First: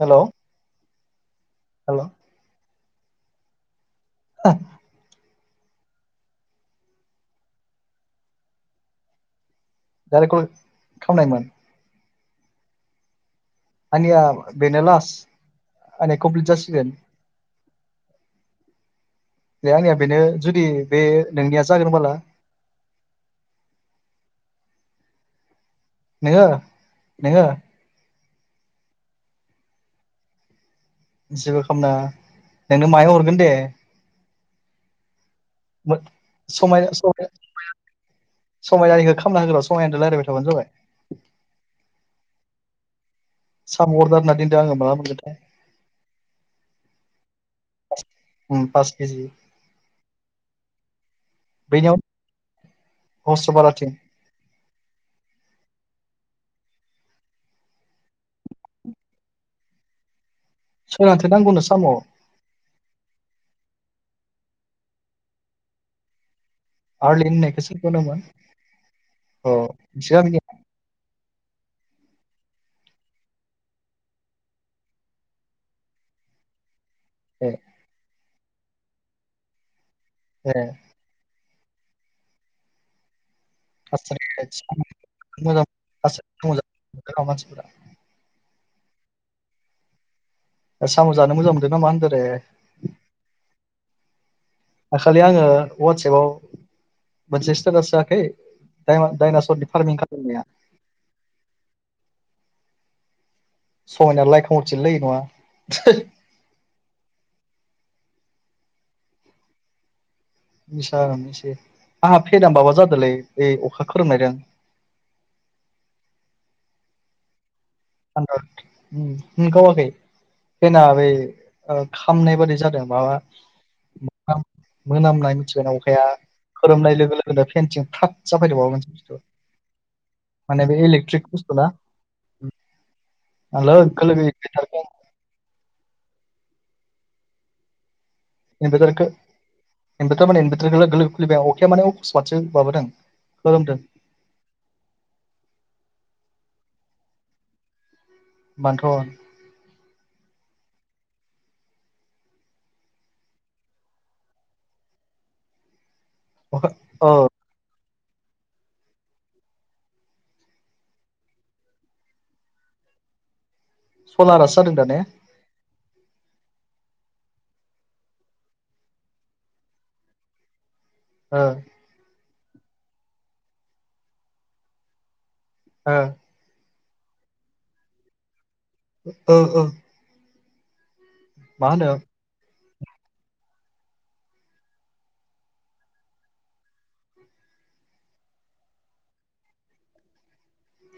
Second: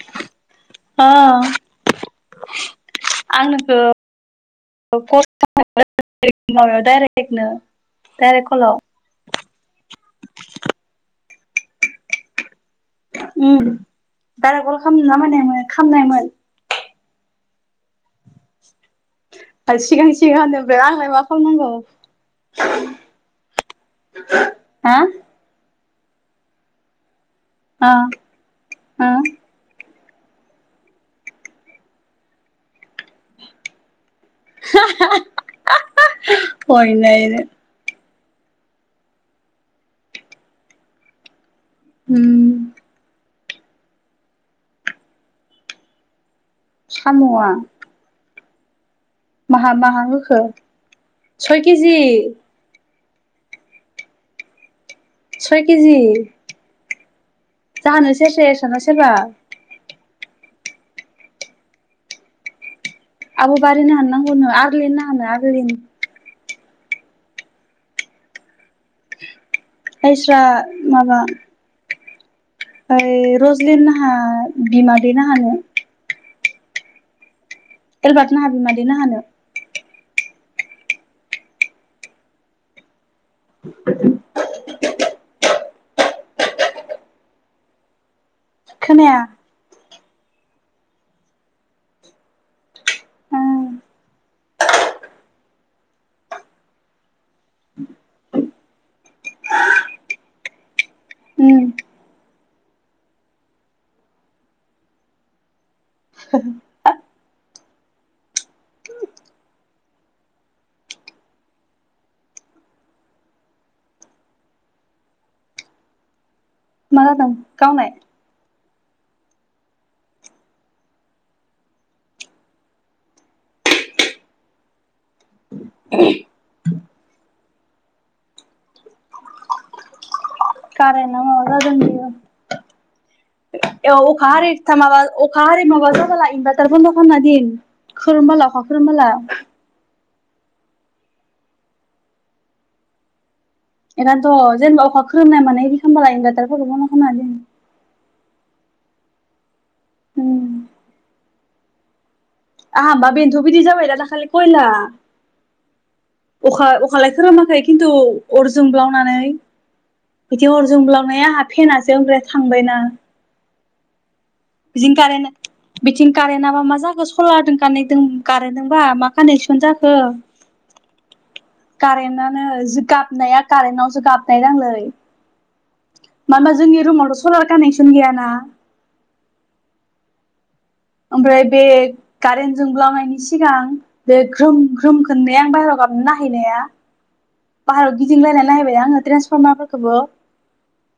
Hello अह hello आं नोंखौ [unintelligible] नारिखौल थावनायमोन। उम आंनिया दारागल बेनो खालाम लास्ट नामोन आंनिया खामनायमोन कमप्लिट जासिगोन। बे आंनिया सिगां बेनो सिगां जुदि होनो बे आंलाय मा नोंनिया जागोनबोला खालामनांगौ। हा नोंङो नोंङो अ ओ जेबो खालामनांङा दे नों माहायाव हरगोन दे। [unintelligible] हयनायनो [unintelligible] समायना खालामना होग्रा समायानो रायलायबाय थाबानो जाबाय। उम साम' अरदार होनना दोनदों आंङो माला मोनगोनथाय साम' आ उम पास केजि माहा माहा होखो सय केजि बैनियाव [inaudible] सय केजि जोनो सेरसे ना सोरैबा सोरनोथो नांगौनो साम आब' बारिनो हाननांगौ नोंङो आरलि ना हानो आरलि आरलि होननायखौसो सेखो नामा अ नोंसोर खायस्रा गामिनिया माबा ओय रजलिन लाहा बिमादै लाहानो। ओ एबार्ट ना बिमादै लाहानो हे [unintelligible] खोनाया साम' जानो मोजां मोनददों नामा होन्दोंदे उम दाखालि आंङो वाटसपाव मोनसे स्टेटास जायाखै दडाइनासरनि फार्मिं खालामनाया [unintelligible] [unintelligible] [unintelligible] मा जादों गावनाय [unintelligible] फेना बै खामनाय बादि जादों माबा मोनामनाय मिथिबायना अखाया खोरोमनाय लोगो लोगोनो पेन्टिं थाब जाफैदों माबा मोनसे बुस्थु माने बे कारेन्टआ इलेक्ट्रिक बुस्थु माबा ना जादों बियो आं ए लोगो अखा आरोै लोगो माबा अखा आरोै माबा जाबला इनभार्टार बन्द' खालामना दिन खोरोमबोला अखा [unintelligible] खोरोमबोला इनभारटार माने इनभारटारखौैबाय अखाया माने सुवादसो माबादों खदों बेखायनोथ' जेनबा अखा ख्रोमनाय माने बिदि खालामबालाय इनभारटारफोरखौबो मा खालामनो बांथ' उम आ हबा बेधु बिदि जाबाय दा दा खाालि खयला अखा अखायालाय खोरोमाखै खिन्थु अर जुंब्लावनानै बिदि अर जब्लावनाया आंहा फेनासै ओमफ्राय थांबायना सलारासो जादों [unintelligible] दा ने बिथिं कारेन्ताबा मा जाखो सलारजों कानेक्दों कारेन्टजोंबा मा कानेकसन जाखो औ कारेन्टनो गाबनाया कारेन्टावसो गाबनाय नांलै ह मानो होनबा जोंनि रुमावथ' सलार कानेकसन गैयाना ओ ओ ओमफ्राय बे मा होनो कारेेनट जोंब्लांवनायनि सिगां बे ग्रोम ग्रोम खोनै आं बाहहेरायाव गाबनो नायहैनाया बाइह्रायाव गिदिंलायनानै नायैबाय आङो ट्रेन्सफर्मार फोरफोरखौबो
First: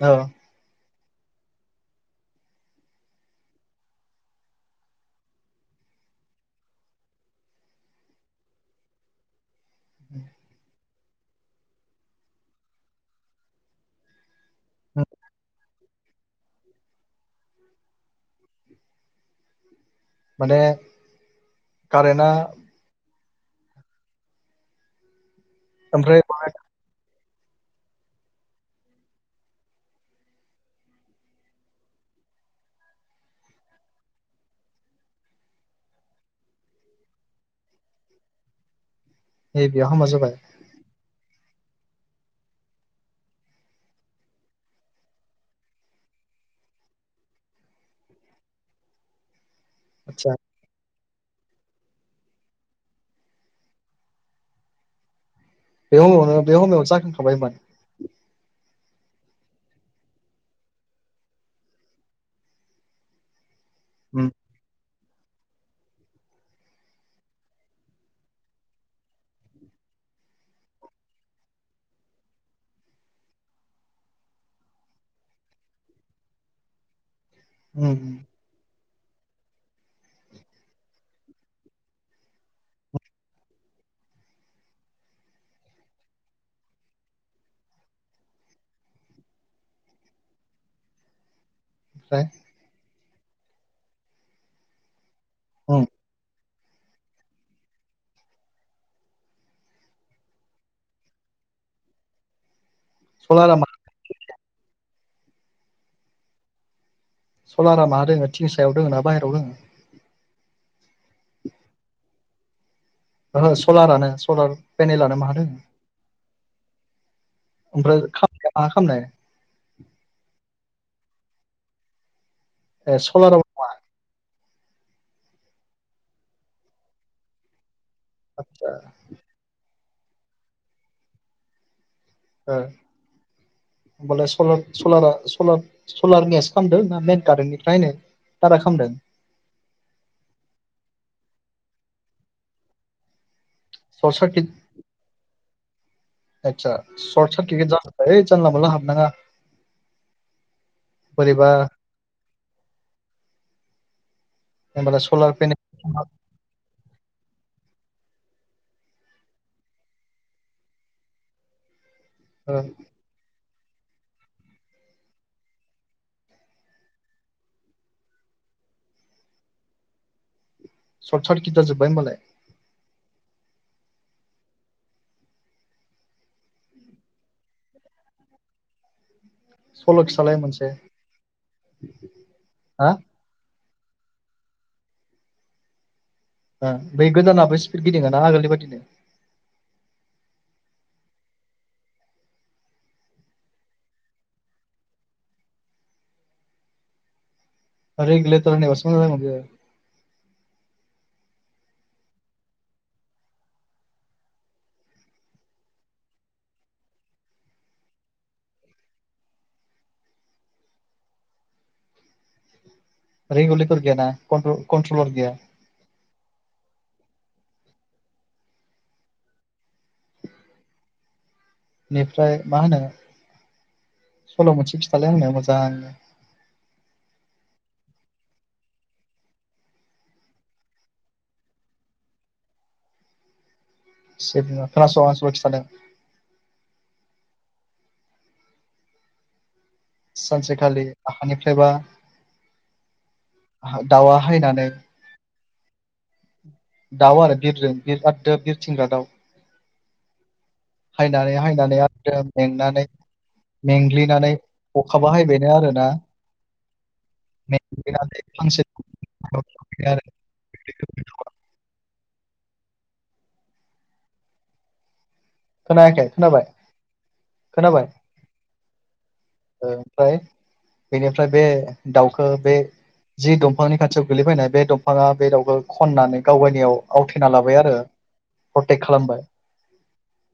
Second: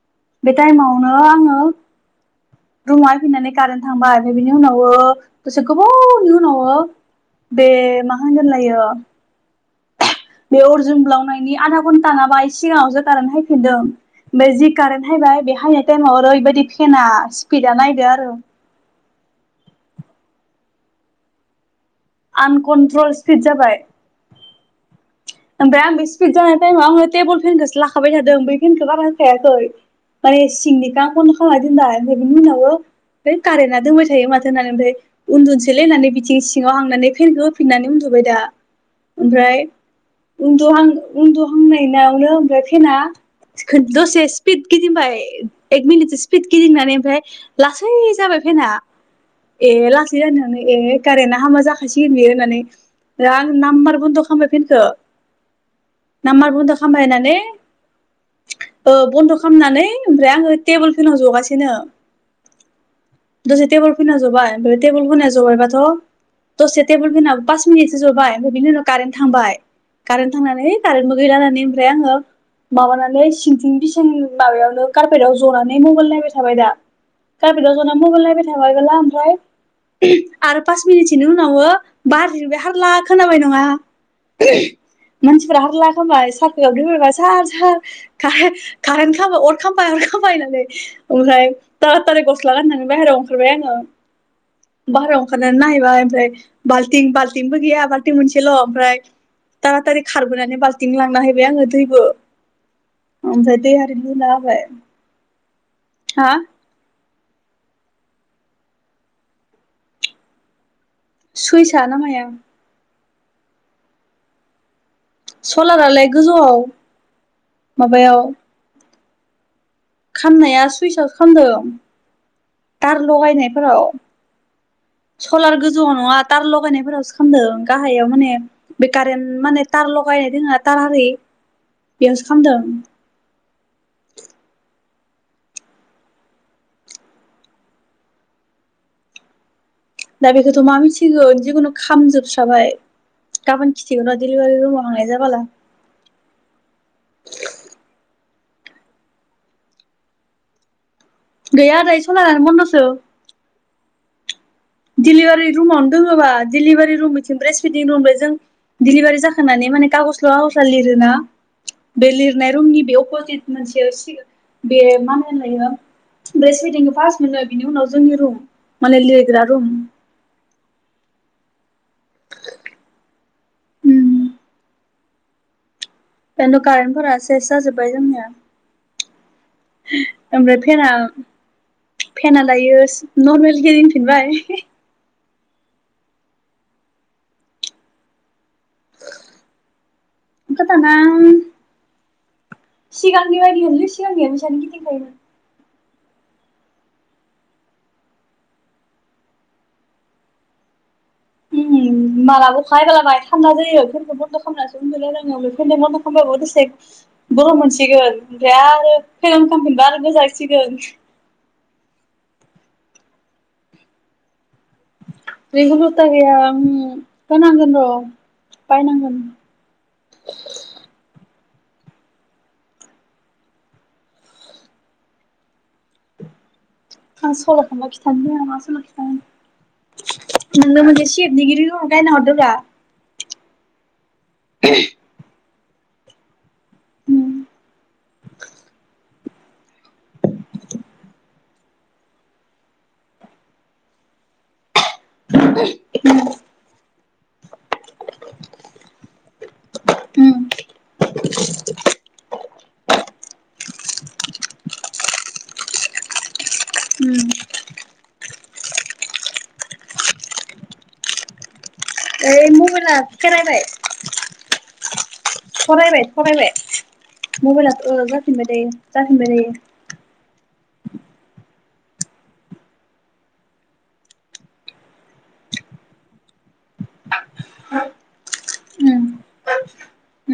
औ बे टाइमावनो आङो रुमावहाय फैनानै कारेन्ट थांबाय आरो बिनि उनाव दसे गोबावनि उनाव बे मा होनगोनलायो [inaudible] बे अर जुमब्लावनायनि आधा घन्टा नाबाय सिगाङावसो कारेन्ट फैफिनदों। ओमफ्राय जि कारेन्ट हायबाय बे हायनाय टाइमाव ओरैबायदि फेेनना स्पिडा नायदो आरो। माने कारेन्टआ कन्ट्रल स्पिड जाबाय। ओमफ्राय आं बे स्पिड जानाय टाइमाव आङो टेबोल फेनखौसो लाखाबाय थादों बै फेनखौ बारा होखायाखै। आरो सिनिकाखौनो खाम [unintelligible] कारेन्टना दोंबाय थायो माथो होननानै ओमफ्राय उन्दुसैलै होननानै बिथिं सिङाव हांनानै फनखौ होफिननानै उन्दुबाय दा ओमफ्राय बे हामा जादों उन्दहां उन्दुहांनायावनो ओमफ्राय फेना दसे स्पिद गिदिंबाय एक मिनिटसो स्पिद गिदिंनानै ओमफ्राय लासै जाबाय फेना ए लासै आदसा जानो ए कारेन्टआ हामा जाखासै होन बि होननानै दा आं नाम्बार बन्द' खालामबाय फेनखौ बे समावनो नामार नामार बे बन्द' समायाव खालामामबाया ने जाखांखाबायमोन ओ बन्द' खालामनानै ओमफ्राय आङो टेबोल फेनाव जगासिनो। दसे टेबोल फैना उम जोबबाय फ्राय टेबोल फोननाय जोबबायबाथ' दसे टेबोल फेननो पास मिनिटसो जबाय ओमफ्राय बिनि उनाव कारेन्ट थांबाय। कारेन्ट थांनानै कारेन्टबो गैलानानै ओमफ्राय आङो माबानानै सिंथिं बिसिं माबायावनो कारपेटआव जनानै मबाइल नायबाय थाबाय दा कारफेदाव उम जना मबायल नायबाय थाबायब्ला ओमफ्राय ओहम आरो पास मिनिटसोनि उनावबो बारिरबाय हारला खोनाबाय नङा। ओहम मानसिफोरा्रा हारला खाय साख्रियाव दायबा सार सार ार खारेन्ट खालामबाय अर खामबाय अर खामबाय होननानै ओमफ्राय ओमफ्राय थाराथारिै गस्लागोन होननानै बाहेरायाव ओंखारबाय आङो बाहेरायाव ओंखारनानै उम नायैबाय ओमफ्राय बाल्थिं बाल्थिंबो गैया बाल्थिं मोनसेल' ओमफ्राय थाराथारि खारबोनानै बाल्थिं लांना हैैबाय आङो दैबो सलारा ओमफ्राय मा दैबो दै लुना होबाय हा? सलारा मा दङ िंसायाव दङ ना बायेरायाव दोङो? सुइसआ ना माया? ओहो सलारानो सलार पेनेलानो मा होन सलारालाय गोजौआव। ओमफ्राया माबायाव ख खालामनाय खामनाया सुइसाव खालामामदों ए दार सलाराव लगायनायफोराव। सलार गोजौआव नङा थार लगायनायफोरावसो खालामदों गाहायाव माने आदसा बे कारेन्ट माने टार लगायनाय दोङो थार आरर बेयावसो ओ खालामदों। होमबालाय सलार-सलारा सल-सलार मेस खालामदों ना मेन कारेन्टनिफ्रायनो दारा ख खालामदों। दा बेखौथ' मा मिथिगोन जिखुनु खामजोबस्राबाय गाबोन खिथिगोन सर्ट र सार्किट दिलिबारि रुमाव थांनाय जाबालला। आता सर्टसार ज जालला मला हाब नाङा बोरैबा गैया दायो सलारआनो बनदसो होमबालाय सलार दिडलिभारि रुमावनो पेनेल दङोबा दिडलिभारि रुमनिथिं ब्रेस फिदिं रुमलाय जों दिडलिभारि जाखानानै माने कागज ल' आजा लिरोना बे लिरनाय रुमनि बे अपजित मोनसे सिगां बे मा होन होनलायो बे फास मोनो बिनि उनाव जोंनि रुम माने लिरग्रा रुम। सर्ट सर्ट गिद जोबबाय होमबालाय बेनोथ' खिन्थु कारेन्टफोरा सेस जाजोबबाय जोंनिया। सल' खिथालाय ओमफ्राय मोनसे फेना फेना दायो हा नर्मेल गिदिंफिनबाय हे हे हे बै गोदानाबो स्पिड गिदिङ ना आगोलनि बायदिनो? आंथ' दाना सिगांनि बायदि होनलै सिगांनिया बिसानो गिदिंखायोमोन। आरो इगलेतार नि‌आवसो मोजां जागौमोन बेयो। मालाबो खायबोला बाय थान्ना जायो बेफोरखौ बन्द' खालामनासो उन्दुनो रोङो बेफोरनो बन्द' होबाबो दसे बर' मोनसिगोन ओमफ्राय आरो फेन खालामफिनबा आरो गोजांसिगोन रिगलेतर गेदा कन्ट्रलार गैया। रेंगु लथा गैया आं होनांगोन र' बायनांगोन। [inaudible] बेनिफ्राय मा होनो सल' मोनसे फिथालाय होनो मोजांनो। आं सल' थांबा खिथानो आ मा सल' खिथानो नोंनो मोनसे सिटनिगिरिखौ गायना हरदोंा सेफ नंङा खोनासं आं सल' खिथानो। उम सानसेखालि आखानिफ्रायबा दाउआ हायनानै दाउ आरो बिरजों बिर आरोदो बिरथिंग्रा दाउ उम हायनानै हायनानै आरो मेंनानै मेंग्लिनानै अखा बाहायबायनो आरोना उम फांसे मबायल खोनाबाय सरायबाय खोनायाखै खोनाबाय सरायबाय मबाइलाथ' खोनाबाय जाफिनबाय दायो जाफिनबाय दायो। ओ ओमफ्राय बेनिफ्राय बे दाउखौ बे जि दंफांनि खाथियाव गोलैफैनाय बे दंफाङा बे दाउखौ खननानै गाव गायनियाव आवथेना लाबाय आरो। प्रटेक्ट उम खालामबाय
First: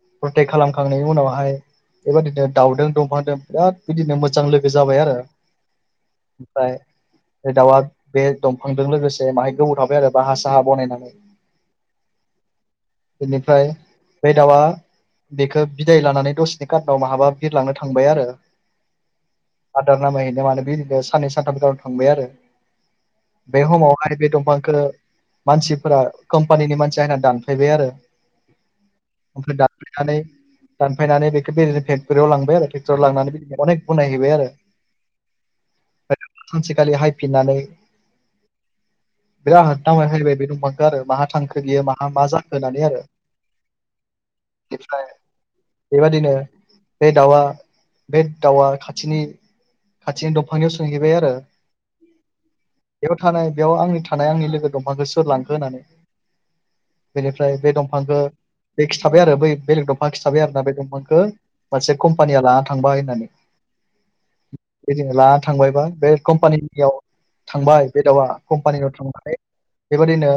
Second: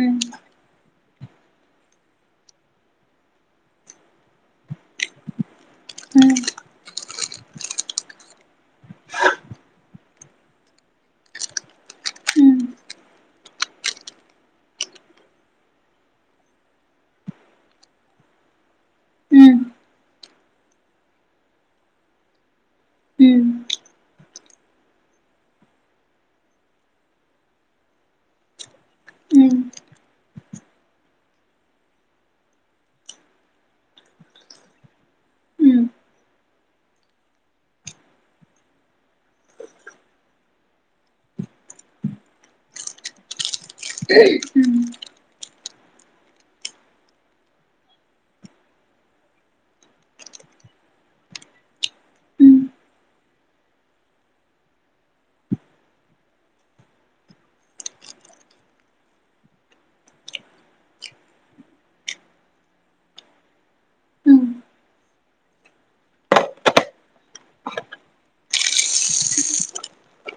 उम प्रटेक्ट खालामखांनायनि उनावहाय बेबायदिनो दाउदों दंफांजों बिराद बिदिनो मोजां लोगो जाबाय आरो। उम ओमफ्राय बे दाउआ बे दंफांजों लोगोसे बाहाय गोबाव थाबाय आरो बाहा साहा बनायनानै उम बेनिफ्राय बे दाउआ बेखौ बिदाय लानानै दसेनि कार्नाव माहाबा बिरलांनो थांबाय आरो उम आदार नामायहैनो माने बेनो साननै सानथाम बिथराव थांबाय आरो उम बे समाव आरो बे दंफांखौ मानसिफोरा कम्पानिनि मानसिया होनना दानफायबाय आरो अनो उम दानफ्लेनानै दानफायनानै बेखौ बिदिनो फेक्ट'रियाव लांबाय आरो फेक्टरियाव लांनानै बिदिनो अनेक गनायहैबाय हम्म आरो सानसेखालि हायफिननानै बिराददां हायबाय बे दंफांखौ आरो माहा थांखो बियो माहा मा जाखो होननानै आरो बे हम्म बेबादिनो बे दाउआ बे दाउआ खाथिनि खाथिनि दंफांनियाव सोंहैबाय आरो हम्म बेयाव थानाय बेयाव आंनि थानाय आंनि लोगो दंफांखौ सोर लांखो होननानै बेनिफ्राय बे दंफांखौ बे खिन्थाबाय आरो बै बेलेग दंफां खिन्थाबाय आरोना बे दंफांखौ मोनसे कम्पानिया लाना थांबाय होननानै बिदिनो लाना थांबायबा बे कम्पानियाव थांबाय बे दाउआ कम्पानियाव थांनानै बेबायदिनो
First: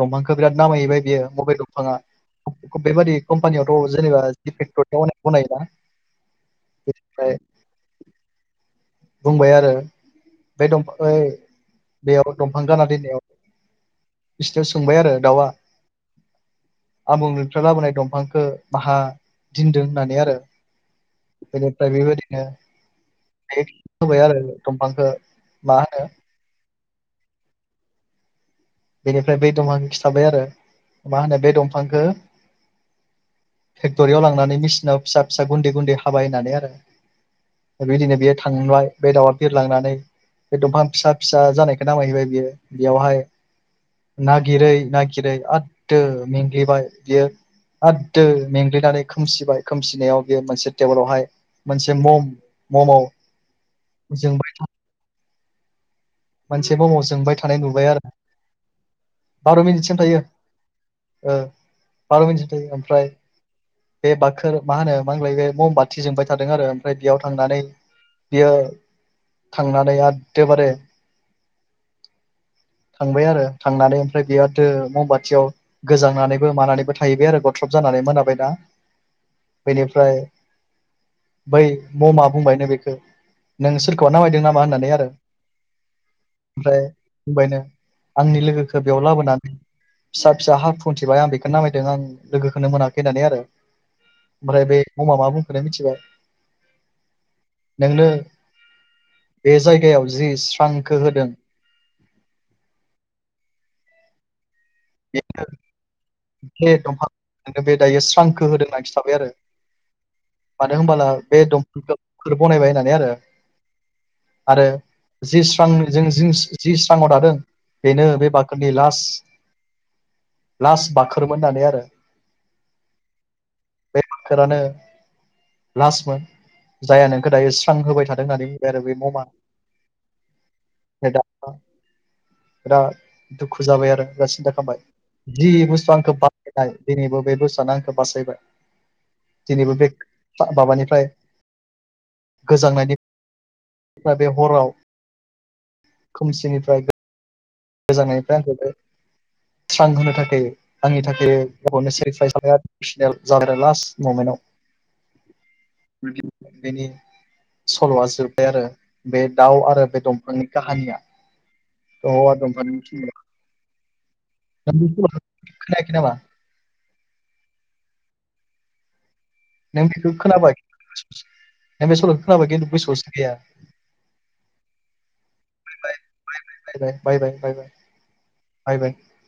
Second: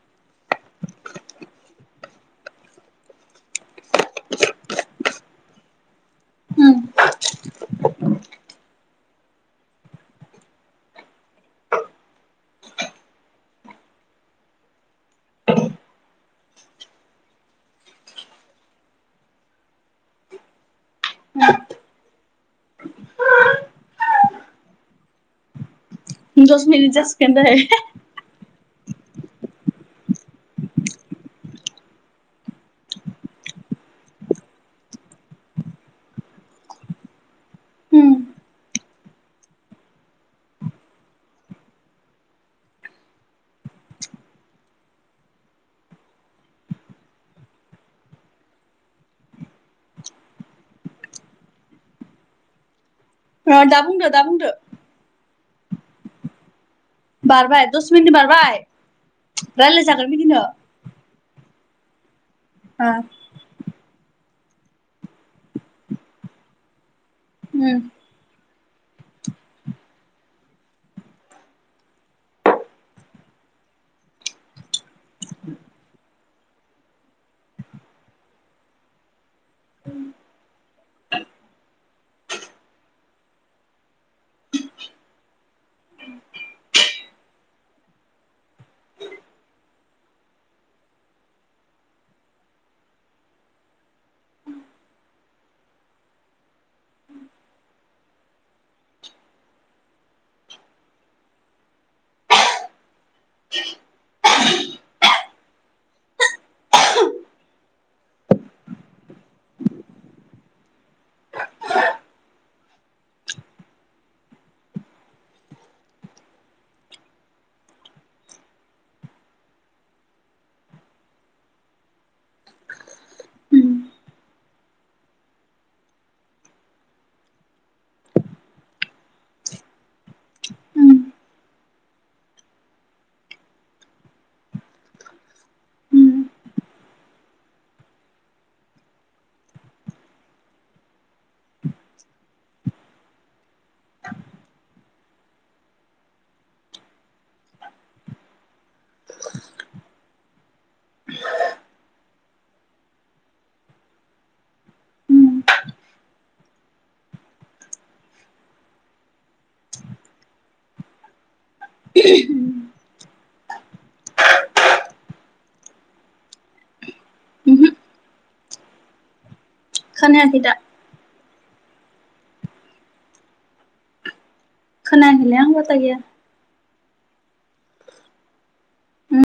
दंफांखौ बिराद नामायहैबाय बियो बबे दंफां बिफाङा बेबादि [unintelligible] कम्पानियावथ' जेनेबा जि फेक्टरिने [unintelligible] गनायोना बि हम्म [unintelligible] बुंबाय आरो बे [unintelligible] बेयाव दंफां गाना दोननायाव बिस्थाययाव सोंबाय आरो दाउआ आबुंनिफ्राय लाबोनाय दंफांखौ बाहा दन्दों होननानै आरो बेनिफ्राय बे बादिनो होबाय आरो दंफांखौ मा होनो दस मिनिट जासिगोनदै बेनिफ्राय बै दंफांखौ खिथाबाय आरो मा होनो बे दंफांखौ फेक्ट'रियाव लांनानै मेसिनाव फिसा फिसा गुन्दै गुन्दै हाबाय होननानै आरो बिबायदिनो बेयो थांबाय बे दाउआ बिरलांनानै बे दंफां फिसा फिसा जानायखौ नामायहैबाय बियो बेयावहाय नागिरै नागिरै आद मेंलि बा बियो आरोदो मेंग्लिनानै खोमसिबाय खोमसिनायाव बेयो मोनसे टेबोलावहाय मोनसे मम मम' दा बुंदो दा बुंदो मोनसे बमाव जोंबाय थानाय बारबाय नुबाय दस आरो [unintelligible] मिनिट बारबाय बार' मिनिटसिम रायलायजागोन थायो। बिदिनो [unintelligible] दैै ओमफ्राय बे बाखोर मा होनो मा होनलाय बे ममबाथि जोंबाय थादों आरो ओमफ्राय बेयाव थांनानै उम बियो थांनानै एदेबारे थांबाय आरो थांनानै ओमफ्राय बेयाव दो मम बाथियाव गोजांनानैबो मानानैबो थाहैबाय आरो गथ्रब जानानै मोनाबाय दा बेनिफ्राय बै ममा बुंबायनो बेखौ नों सोरखौबा नामायदों नामा होननानै आरो ओमफ्राय बुंबायनो आंनि लोगोखौ बेयाव लाबोनानै फिसा फिसा हा खुन्थिबाय आं बेखो नामायदों आं लोगोखोनो मोनाखै होननानै आरो ओमफ्राय बे ममा मा बुंखोननो मिथिबाय नोंनो बे जायगायाव जि स्रांखो होदों। [inaudible] बेनो [unintelligible] दंफां बे दायो स्रांखो होदों नागिर थाबाय आरो मानो होनबला बे दंफल बनायबाय होननानै आरो आरो जि स्रां जों जि स्राङाव दादों बेनो बे बाखोरनि लास्ट लास्ट बाखोरोन होननानै आरो उम बे बाखोरानो लास्टमोन जायहा नोंखो दायो स्रां होबाय थादों होननानै बुंबाय आरो बे ममा उम फ्राय दा बिराद दुखु जाबाय आरो [unintelligible] जि बुस्थु आंखौ उम बासायनाय दिनैबो बे बुस्थुआनो आंखौ बासायबाय दिनैबो बे [unintelligible] माबानिफ्राय गोजांनायनि बे हराव खोमसिनिफ्राय गोजांनायनिफ्राय आंखौ स्रां होनो थाखाय आंनि थाखाय गावबावनो सेक्रिफाइस लाया एसनेल ज [unintelligible] [inaudible] जादों लास्ट ममेन्टाव उम [unintelligible] नि सल'आ जोब्बाय आरो बे दाउ आरो बे दंफांनि काहानिया [unintelligible] [unintelligible] खोनायाखै नामा ओमहो नों बेखौ खोनायाखै खोनाबा दा नों बे सल'खौ खोनाबा खिन्थु [unintelligible] गोसोआवसो गैया खोनल [unintelligible] बा गैया बाय बाय बाय बाय बाय